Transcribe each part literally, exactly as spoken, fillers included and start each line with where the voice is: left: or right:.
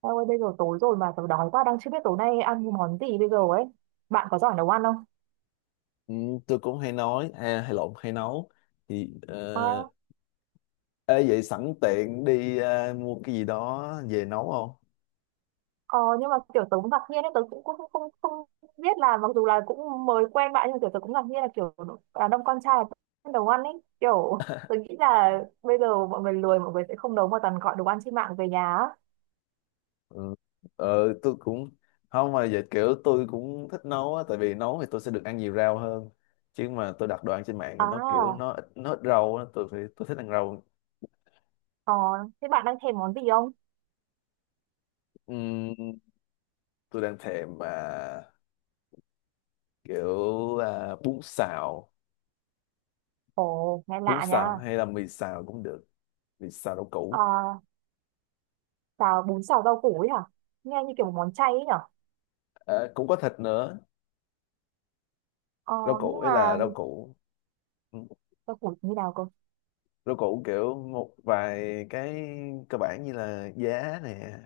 right: Em ơi, bây giờ tối rồi mà tớ đói quá đang chưa biết tối nay ăn món gì bây giờ ấy. Bạn có giỏi nấu ăn không?
left: Ừ, tôi cũng hay nói hay, hay lộn hay nấu thì ờ,
right: À,
left: ê, vậy sẵn tiện đi ờ, mua cái gì đó về nấu không?
right: ờ, nhưng mà kiểu tớ cũng ngạc nhiên ấy, tớ cũng không, không, không biết là mặc dù là cũng mới quen bạn nhưng mà kiểu tớ cũng ngạc nhiên là kiểu đàn ông con trai là nấu ăn ấy. Kiểu tớ nghĩ là bây giờ mọi người lười mọi người sẽ không nấu mà toàn gọi đồ ăn trên mạng về nhà á.
left: Ừ. Ờ, tôi cũng không mà vậy kiểu tôi cũng thích nấu á, tại vì nấu thì tôi sẽ được ăn nhiều rau hơn, chứ mà tôi đặt đồ ăn trên mạng thì nó kiểu
right: À,
left: nó ít nó ít rau á, tôi phải tôi thích ăn rau.
right: ờ, Thế bạn đang thèm món gì không?
left: Ừm, tôi đang thèm mà kiểu à, bún xào,
right: Ồ, nghe
left: bún
right: lạ nha.
left: xào hay là mì xào cũng được, mì xào rau
right: Ờ,
left: củ.
right: Xào bún xào rau củ ấy hả? Nghe như kiểu một món chay ấy nhở?
left: Ờ, cũng có thịt nữa,
right: Ờ,
left: rau củ
right: nhưng
left: ấy
right: mà
left: là rau củ Ừ.
right: rau củ như nào
left: Rau củ kiểu một vài cái cơ bản, như là giá nè,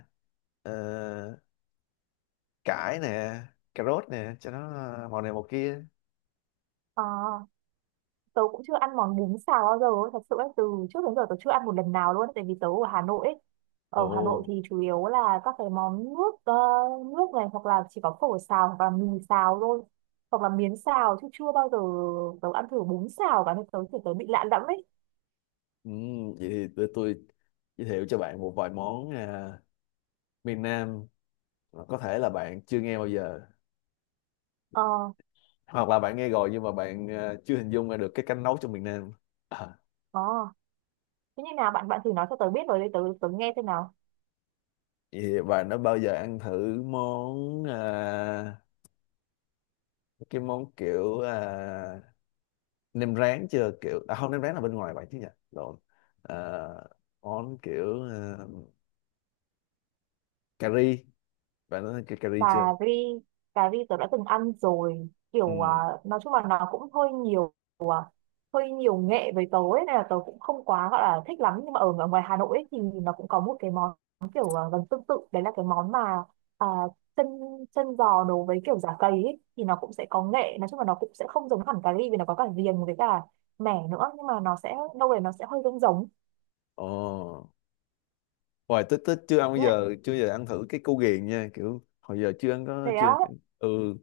left: ờ, cải nè, cà rốt nè, cho nó màu này màu kia.
right: cơ? Tớ cũng chưa ăn món bún xào bao giờ ấy, thật sự ấy, từ trước đến giờ tớ chưa ăn một lần nào luôn ấy. Tại vì tớ ở Hà Nội ấy, ở Hà Nội
left: Ồ.
right: thì chủ yếu là các cái món nước, ờ, nước này, hoặc là chỉ có phở xào hoặc là mì xào thôi, hoặc là miến xào, chứ chưa bao giờ tớ ăn thử bún xào cả nên tớ thì tớ bị lạ lẫm ấy.
left: Ừm, vậy thì để tôi giới thiệu cho bạn một vài món à, miền Nam, mà có thể là bạn chưa nghe bao giờ,
right: Ờ.
left: hoặc là bạn nghe rồi nhưng mà bạn à, chưa hình dung ra được cái cách nấu trong miền Nam. À,
right: Ờ, thế như nào, bạn bạn thử nói cho tớ biết rồi để tớ tớ nghe xem nào.
left: vậy thì bạn đã bao giờ ăn thử món à, cái món kiểu à, nem rán chưa, kiểu à không, nem rán là bên ngoài vậy chứ nhỉ, lộn. Ờ, món kiểu ờ, cà ri, bạn nói cái cà ri
right: Cà
left: chưa?
right: ri. Cà ri tớ đã từng ăn rồi,
left: Ừ.
right: kiểu à, nói chung là nó cũng hơi nhiều, à, hơi nhiều nghệ với tớ ấy, nên là tớ cũng không quá gọi là thích lắm, nhưng mà ở ngo- ngoài Hà Nội ấy, thì nó cũng có một cái món kiểu, à, gần tương tự, đấy là cái món mà, à, chân, chân giò nấu với kiểu giả cầy ấy, thì nó cũng sẽ có nghệ, nói chung là nó cũng sẽ không giống hẳn cà ri vì nó có cả riềng với cả mẻ nữa, nhưng mà nó sẽ đâu đấy nó sẽ hơi giống giống.
left: Ồ. Hoài tích tích chưa ăn bao giờ, chưa bao giờ ăn thử cái cu ghiền nha, kiểu hồi giờ chưa ăn có
right: Thế á,
left: chưa. Ừ.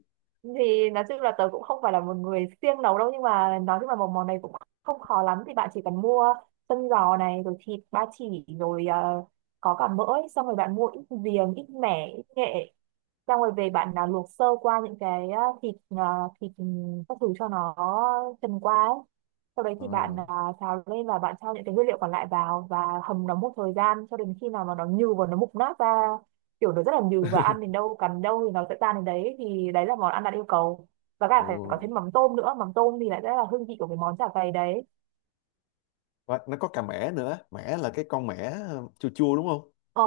right: thì nói chung là tớ cũng không phải là một người siêng nấu đâu, nhưng mà nói chung là một món này cũng không khó lắm. Thì bạn chỉ cần mua chân giò này, rồi thịt ba chỉ, rồi ờ, có cả mỡ ấy. Xong rồi bạn mua ít giềng, ít mẻ, ít nghệ. Xong rồi về bạn là luộc sơ qua những cái, à, thịt, à, thịt ừ, các thứ cho nó trần qua ấy. Sau đấy
left: Ờ.
right: thì bạn, à, xào lên, và bạn cho những cái nguyên liệu còn lại vào và hầm nó một thời gian cho đến khi nào mà nó nhừ và nó mục nát ra, kiểu nó rất là nhừ và ăn đến đâu cắn đâu thì nó sẽ tan đến đấy, thì đấy là món ăn đạt yêu cầu. Và cả
left: Ồ.
right: phải có thêm mắm tôm nữa, mắm tôm thì lại rất là hương vị của cái món chả cầy đấy.
left: Và nó có cà mẻ nữa, mẻ là cái con mẻ, ờ, chua chua đúng không?
right: Ờ,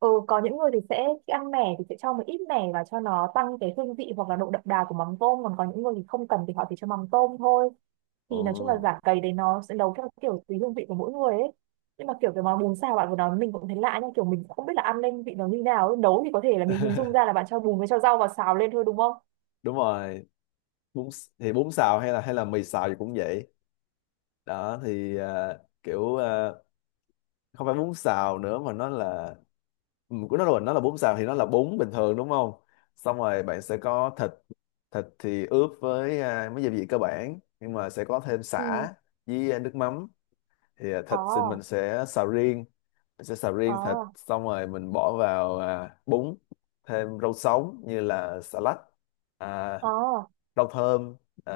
right: ừ, có những người thì sẽ khi ăn mẻ thì sẽ cho một ít mẻ và cho nó tăng cái hương vị hoặc là độ đậm đà của mắm tôm, còn có những người thì không cần thì họ chỉ cho mắm tôm thôi.
left: Ồ.
right: Thì nói chung là giả cầy đấy nó sẽ nấu theo kiểu tùy hương vị của mỗi người ấy. Nhưng mà kiểu cái món bún xào bạn vừa nói mình cũng thấy lạ nha, kiểu mình cũng không biết là ăn lên vị nó như nào ấy. Nấu thì có thể là mình hình dung ra là bạn cho bùn với cho rau vào xào lên thôi, đúng không?
left: Đúng rồi. Bún s- thì bún xào hay là hay là mì xào thì cũng vậy đó. Thì ờ, kiểu ờ, không phải bún xào nữa mà nó là, ừ, của nó là, nó là bún xào thì nó là bún bình thường đúng không. Xong rồi bạn sẽ có thịt, thịt thì ướp với à, mấy gia vị cơ bản, nhưng mà sẽ có thêm
right: Ừ.
left: sả với à, nước mắm. Thì à,
right: Ờ.
left: thịt thì mình sẽ xào riêng, mình sẽ xào riêng thịt,
right: Ờ.
left: xong rồi mình bỏ vào à, bún, thêm rau sống như là xà lách, à,
right: Ờ.
left: rau thơm, à,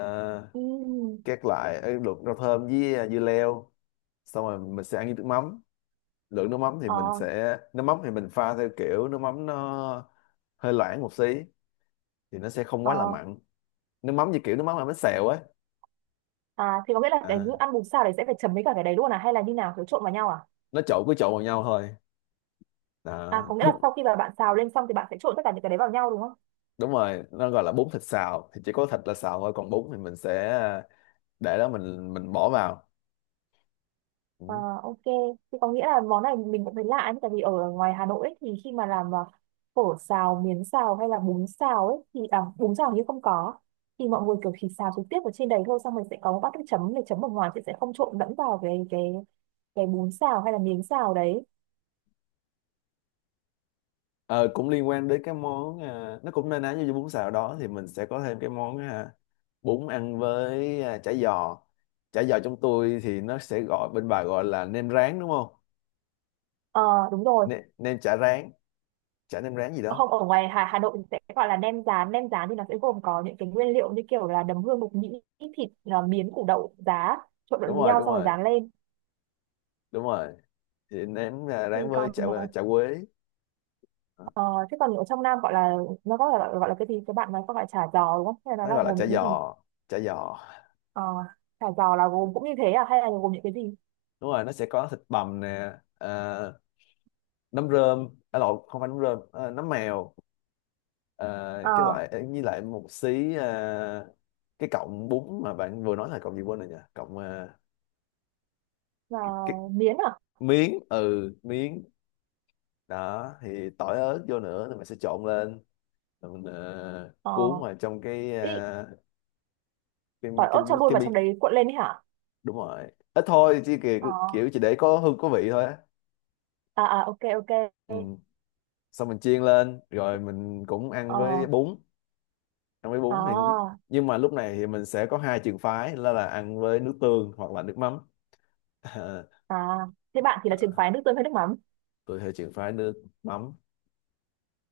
right: Ừ.
left: các loại, ờ, luộc rau thơm với à, dưa leo, xong rồi mình sẽ ăn với nước mắm. Lượng nước mắm thì mình
right: Ờ.
left: sẽ nước mắm thì mình pha theo kiểu nước mắm nó hơi loãng một xí, thì nó sẽ không quá là
right: Ờ.
left: mặn. Nước mắm như kiểu nước mắm làm bánh xèo ấy.
right: À, thì có nghĩa là cái
left: À,
right: ăn bún xào đấy sẽ phải chấm với cả cái đấy luôn à, hay là như nào, kiểu trộn vào nhau à?
left: nó trộn, cứ trộn vào nhau thôi.
right: À,
left: Đó,
right: có nghĩa là
left: đúng.
right: sau khi mà bạn xào lên xong thì bạn sẽ trộn tất cả những cái đấy vào nhau, đúng không?
left: Đúng rồi, nó gọi là bún thịt xào thì chỉ có thịt là xào thôi, còn bún thì mình sẽ để đó, mình mình bỏ vào.
right: À,
left: Ừ.
right: ok, thì có nghĩa là món này mình cũng thấy lạ ấy, tại vì ở ngoài Hà Nội ấy, thì khi mà làm, à, phở xào, miến xào, hay là bún xào ấy, thì à, bún xào hình như không có. Thì mọi người kiểu chỉ xào trực tiếp ở trên đấy thôi, xong mình sẽ có một bát nước chấm để chấm ở ngoài, thì sẽ không trộn lẫn vào cái cái cái bún xào hay là miến xào đấy.
left: Ờ, cũng liên quan đến cái món à, nó cũng na ná như bún xào đó, thì mình sẽ có thêm cái món à, bún ăn với à, chả giò. Chả giò trong tôi thì nó sẽ gọi, bên bà gọi là nem rán đúng không.
right: Ờ, đúng rồi.
left: Nem, nem chả rán, chả nem rán gì đó.
right: Không, ở ngoài Hà Hà Nội thì sẽ gọi là nem rán. Nem rán thì nó sẽ gồm có những cái nguyên liệu như kiểu là đấm hương, mộc nhĩ, thịt, à, miến, củ đậu, giá, trộn
left: Đúng
right: lẫn với
left: rồi,
right: nhau
left: đúng
right: xong rồi
left: rồi,
right: rán lên.
left: đúng rồi Thì nem à,
right: Thì
left: rán với
right: còn
left: chả,
right: ờ,
left: chả quế. Đó.
right: ờ, thế còn ở trong Nam gọi là, nó có gọi là, gọi là cái gì, các bạn nói có gọi là chả giò đúng không, hay là
left: Nó
right: nó là
left: gọi là
right: gồm
left: chả
right: những cái gì?
left: giò, chả giò
right: Ờ, chả giò là gồm cũng như thế à, hay là gồm những cái gì?
left: Đúng rồi, nó sẽ có thịt bằm nè, à, nấm rơm, à, lộn, không phải nấm rơm, à, nấm mèo, à,
right: Ờ,
left: cái loại à, với lại một xí à, cái cọng bún mà bạn vừa nói là cọng gì quên rồi nhỉ, cọng à,
right: là
left: cái
right: miến à.
left: miếng, ừ, miếng. Đó, thì tỏi ớt vô nữa, thì mình sẽ trộn lên, rồi mình ờ,
right: Ờ,
left: cuốn vào trong cái
right: ý,
left: ờ, cái
right: tỏi
left: cái
right: ớt cho luôn
left: cái,
right: vào
left: miếng.
right: trong đấy cuộn lên đấy hả?
left: Đúng rồi, ít thôi, chỉ
right: Ờ,
left: kiểu, kiểu chỉ để có hương có vị thôi á.
right: à à ok ok.
left: Ừ. Xong mình chiên lên, rồi mình cũng ăn với
right: Ờ,
left: bún. Ăn với bún thì
right: à
left: nhưng mà lúc này thì mình sẽ có hai trường phái là là ăn với nước tương hoặc là nước mắm.
right: à thế bạn thì là
left: Ờ,
right: trường phái nước tương hay nước mắm?
left: tôi theo trường phái nước mắm.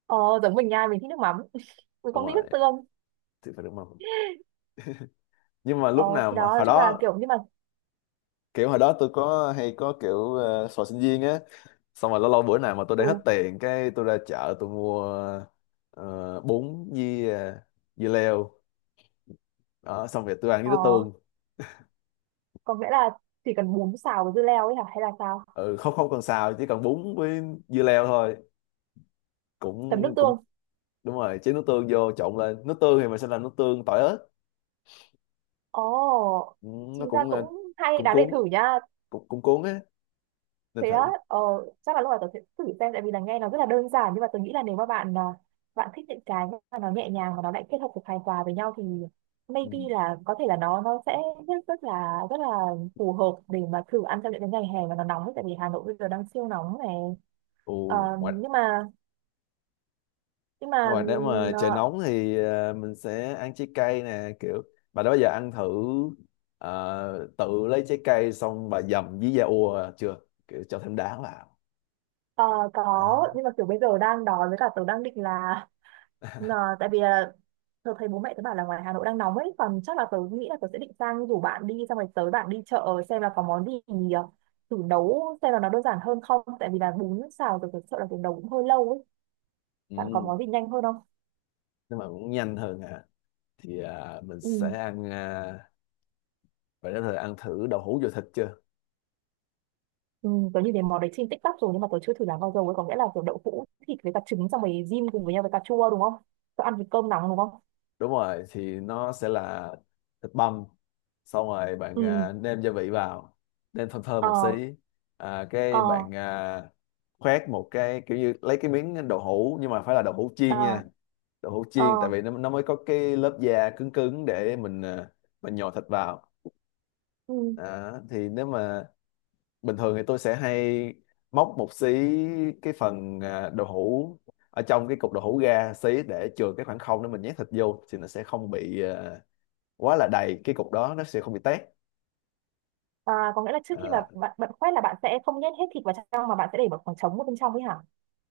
right: Ờ, giống mình nha, mình thích nước mắm, mình
left: Đúng
right: không thích
left: rồi,
right: nước tương.
left: trường phái nước mắm. Nhưng mà
right: Ờ,
left: lúc nào
right: thì đó,
left: mà
right: nói
left: hồi
right: chung là
left: đó,
right: kiểu như mà,
left: kiểu hồi đó tôi có hay có kiểu, uh, sò sinh viên á, xong rồi lâu lâu bữa nào mà tôi để
right: ừ,
left: hết tiền, cái tôi ra chợ tôi mua ờ, bún với, uh, dưa leo. Đó, xong rồi tôi ăn với
right: ờ,
left: nước tương.
right: có nghĩa là chỉ cần bún xào với dưa leo ấy hả, hay là sao?
left: Ừ, không, không cần xào, chỉ cần bún với dưa leo thôi,
right: Chấm nước
left: cũng cũng
right: tương.
left: Đúng rồi, chế nước tương vô trộn lên, nước tương thì mình sẽ làm nước tương tỏi ớt.
right: Ồ,
left: Ừ, nó
right: chính ra
left: cũng ờ,
right: cũng hay,
left: cũng
right: đáng để
left: cuốn,
right: thử nha.
left: cũng, cũng cuốn á, nên
right: Thế á,
left: thử.
right: ờ, chắc là lúc nào tớ sẽ thử xem, tại vì là nghe nó rất là đơn giản, nhưng mà tớ nghĩ là nếu mà bạn, à, bạn thích những cái mà nó nhẹ nhàng và nó lại kết hợp được hài hòa với nhau, thì
left: Ừ.
right: maybe là có thể là nó nó sẽ rất, rất là rất là phù hợp để mà thử ăn trong những cái ngày hè mà nó nóng ấy, tại vì Hà Nội bây giờ đang siêu nóng này.
left: Ồ,
right: Ờ,
left: ngoài,
right: nhưng mà nhưng mà
left: ngoài nếu mà trời
right: ờ,
left: nóng thì ờ, mình sẽ ăn trái cây nè, kiểu bà đó giờ ăn thử, ờ, tự lấy trái cây xong bà dầm với da ua chưa, kiểu cho thêm đá vào.
right: ờ, có,
left: Đó.
right: nhưng mà kiểu bây giờ đang đói với cả tớ đang định là, ờ, tại vì là tớ thấy bố mẹ tớ bảo là ngoài Hà Nội đang nóng ấy, còn chắc là tớ nghĩ là tớ sẽ định sang rủ bạn đi, xong rồi tới bạn đi chợ xem là có món gì, ờ, thử nấu xem là nó đơn giản hơn không, tại vì là bún xào tớ thật sợ là tớ nấu cũng hơi lâu ấy. Bạn có
left: Ừ.
right: món gì nhanh hơn không?
left: Nếu mà muốn nhanh hơn à, thì à, mình
right: Ừ.
left: sẽ ăn ờ, bạn đã thử ăn thử đậu hũ dừa thịt chưa?
right: Ừ, tớ nhìn thấy món đấy trên TikTok rồi, nhưng mà tớ chưa thử làm bao giờ ấy. Có nghĩa là kiểu đậu hũ thịt với cả trứng xong rồi rim cùng với nhau với cà chua đúng không? Tớ ăn với cơm nóng đúng không?
left: Đúng rồi, thì nó sẽ là thịt băm. Xong rồi bạn
right: Ừ.
left: à, nêm gia vị vào, nêm thơm thơm
right: Ờ.
left: một xí. À,
right: Ờ.
left: cái bạn à, khoét một cái kiểu như lấy cái miếng đậu hũ, nhưng mà phải là đậu hũ
right: Ờ.
left: chiên nha. Đậu hũ chiên, tại
right: Ờ.
left: vì nó nó mới có cái lớp da cứng cứng để mình à, mình nhồi thịt vào.
right: Ừ.
left: Đó, thì nếu mà bình thường thì tôi sẽ hay móc một xí cái phần à, đậu hũ ở trong cái cục đậu hũ ra xí, để chừa cái khoảng không để mình nhét thịt vô, thì nó sẽ không bị à, quá là đầy, cái cục đó nó sẽ không bị tét.
right: À, có nghĩa là trước khi mà
left: À,
right: bạn, bạn quét là bạn sẽ không nhét hết thịt vào trong, mà bạn sẽ để một khoảng trống ở bên trong ấy hả?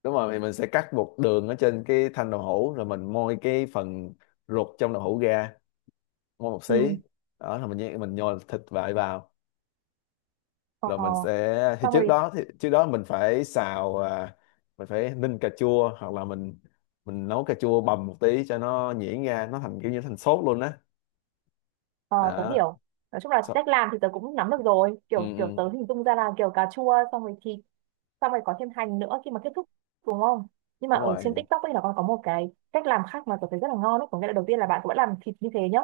left: đúng rồi, thì mình sẽ cắt một đường ở trên cái thanh đậu hũ, rồi mình moi cái phần ruột trong đậu hũ ra, moi một xí,
right: Ừ.
left: đó là mình nhét, mình nhồi thịt vại vào,
right: Ờ.
left: rồi mình sẽ thì
right: Xong
left: trước
right: rồi.
left: đó thì trước đó mình phải xào, à, mình phải ninh cà chua, hoặc là mình mình nấu cà chua bầm một tí cho nó nhuyễn ra, nó thành kiểu như thành sốt luôn á.
right: ờ, Tớ
left: Đó.
right: hiểu. Nói chung là
left: So,
right: cách làm thì tớ cũng nắm được rồi,
left: ừ,
right: kiểu kiểu
left: ừ,
right: tớ hình dung ra là kiểu cà chua xong rồi thịt, xong rồi có thêm hành nữa khi mà kết thúc, đúng không? Nhưng mà
left: đúng
right: ở trên
left: rồi.
right: TikTok ấy là còn có một cái cách làm khác mà tôi thấy rất là ngon ấy. Có nghĩa là đầu tiên là bạn cũng làm thịt như thế nhá,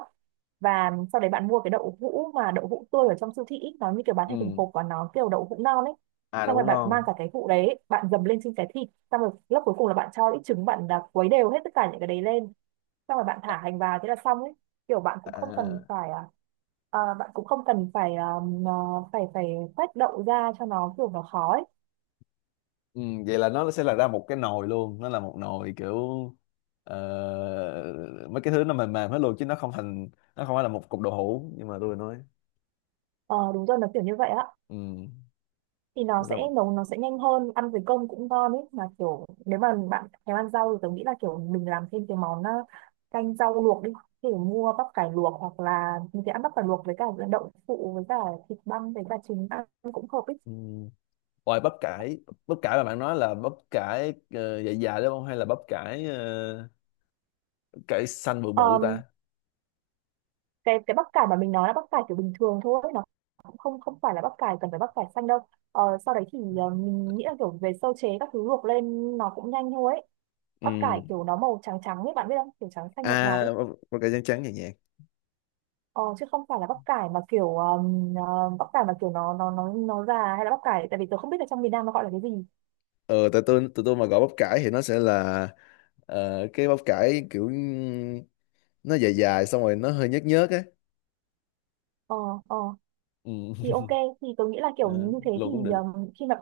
right: và sau đấy bạn mua cái đậu hũ, mà đậu hũ tươi ở trong siêu thị ý, nó như kiểu bán thành từng
left: Ừ.
right: hộp và nó kiểu đậu hũ non ấy,
left: À,
right: xong
left: đậu
right: rồi
left: hũ
right: bạn
left: non.
right: mang cả cái hũ đấy bạn dầm lên trên cái thịt, xong rồi lớp cuối cùng là bạn cho ít trứng, bạn là quấy đều hết tất cả những cái đấy lên, xong rồi bạn thả hành vào thế là xong ấy. Kiểu bạn cũng không cần
left: À,
right: phải, à, à, bạn cũng không cần phải, à, à, phải phải khoét đậu ra cho nó kiểu nó khó ấy.
left: ừ. Vậy là nó sẽ là ra một cái nồi luôn, nó là một nồi kiểu ờ, mấy cái thứ nó mềm mềm hết luôn, chứ nó không thành, nó không phải là một cục đậu hũ, nhưng mà tôi nói.
right: Ờ, đúng rồi, nó kiểu như vậy á.
left: Ừ.
right: Thì nó
left: Nó ra
right: sẽ
left: một-.
right: nấu, nó sẽ nhanh hơn, ăn với cơm cũng ngon ấy. Mà kiểu nếu mà bạn thèm ăn rau thì tớ nghĩ là kiểu mình làm thêm cái món, ờ, canh rau luộc đi, kiểu mua bắp cải luộc, hoặc là mình sẽ ăn bắp cải luộc với cả đậu phụ với cả thịt băm với cả trứng ăn cũng hợp ấy.
left: Ừ. Ôi bắp cải, bắp cải mà bạn nói là bắp cải, uh, dài dài đúng không? Hay là bắp cải, ờ, bắp cải xanh bự bự
right: Ờm,
left: ta?
right: cái cái bắp cải mà mình nói là bắp cải kiểu bình thường thôi, nó cũng không không phải là bắp cải cần phải bắp cải xanh đâu. Ờ, sau đấy thì ờ, mình nghĩ là kiểu về sơ chế các thứ luộc lên nó cũng nhanh thôi ấy. Bắp
left: Ừ.
right: cải kiểu nó màu trắng trắng ấy bạn biết không, kiểu trắng xanh nhạt nhạt ấy.
left: À, bắp, bắp cải trắng trắng nhẹ nhàng.
right: Ờ, chứ không phải là bắp cải mà kiểu um, ờ, bắp cải mà kiểu nó nó nó nó già, hay là bắp cải, tại vì tớ không biết là trong miền Nam nó gọi là cái gì.
left: Ờ, tại tôi tụi tôi mà gọi bắp cải thì nó sẽ là ờ, cái bắp cải kiểu nó dài dài, xong rồi nó hơi nhớt nhớt á.
right: Ờ. Ờ.
left: Ừ.
right: thì ok, thì tớ nghĩ là kiểu
left: Ờ,
right: như thế
left: luộc
right: thì,
left: cũng được.
right: um, khi mà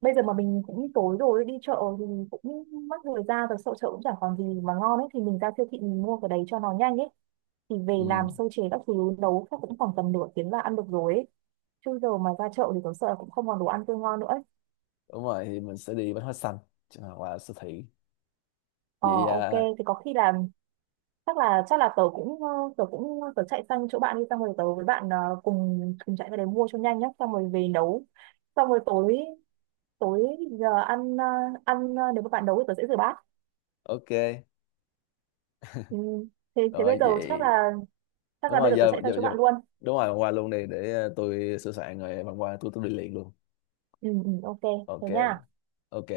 right: bây giờ mà mình cũng tối rồi, đi chợ thì cũng mất thời gian rồi, sợ chợ cũng chẳng còn gì mà ngon ấy, thì mình ra siêu thị mình mua cái đấy cho nó nhanh ấy, thì về
left: Ừ.
right: làm sơ chế các thứ nấu chắc cũng khoảng tầm nửa tiếng là ăn được rồi ấy. Chứ giờ mà ra chợ thì tớ sợ là cũng không còn đồ ăn tươi ngon nữa ấy.
left: Đúng rồi, thì mình sẽ đi bánh hoa xanh. Chứ mà qua siêu thị.
right: Ờ,
left: Vậy
right: ok,
left: à,
right: thì có khi là, chắc là chắc là tớ cũng, ờ, tớ cũng tớ chạy sang chỗ bạn đi, xong rồi tớ với bạn, ờ, cùng cùng chạy ra đấy mua cho nhanh nhá, xong rồi về nấu, xong rồi tối tối giờ ăn, ờ, ăn, ờ, nếu mà bạn nấu thì tớ sẽ rửa bát.
left: ok.
right: Ừ. thế thế bây
left: Rồi
right: giờ chắc
left: vậy,
right: là, chắc
left: đúng
right: là bây
left: rồi,
right: giờ tớ
left: giờ
right: chạy sang
left: giờ,
right: chỗ
left: giờ
right: bạn luôn.
left: đúng rồi qua luôn đi, để ờ, tôi sửa soạn rồi bạn qua, tôi tôi đi liền luôn.
right: Ừ, ừ, ok.
left: Ok.
right: Thế nha.
left: Ok.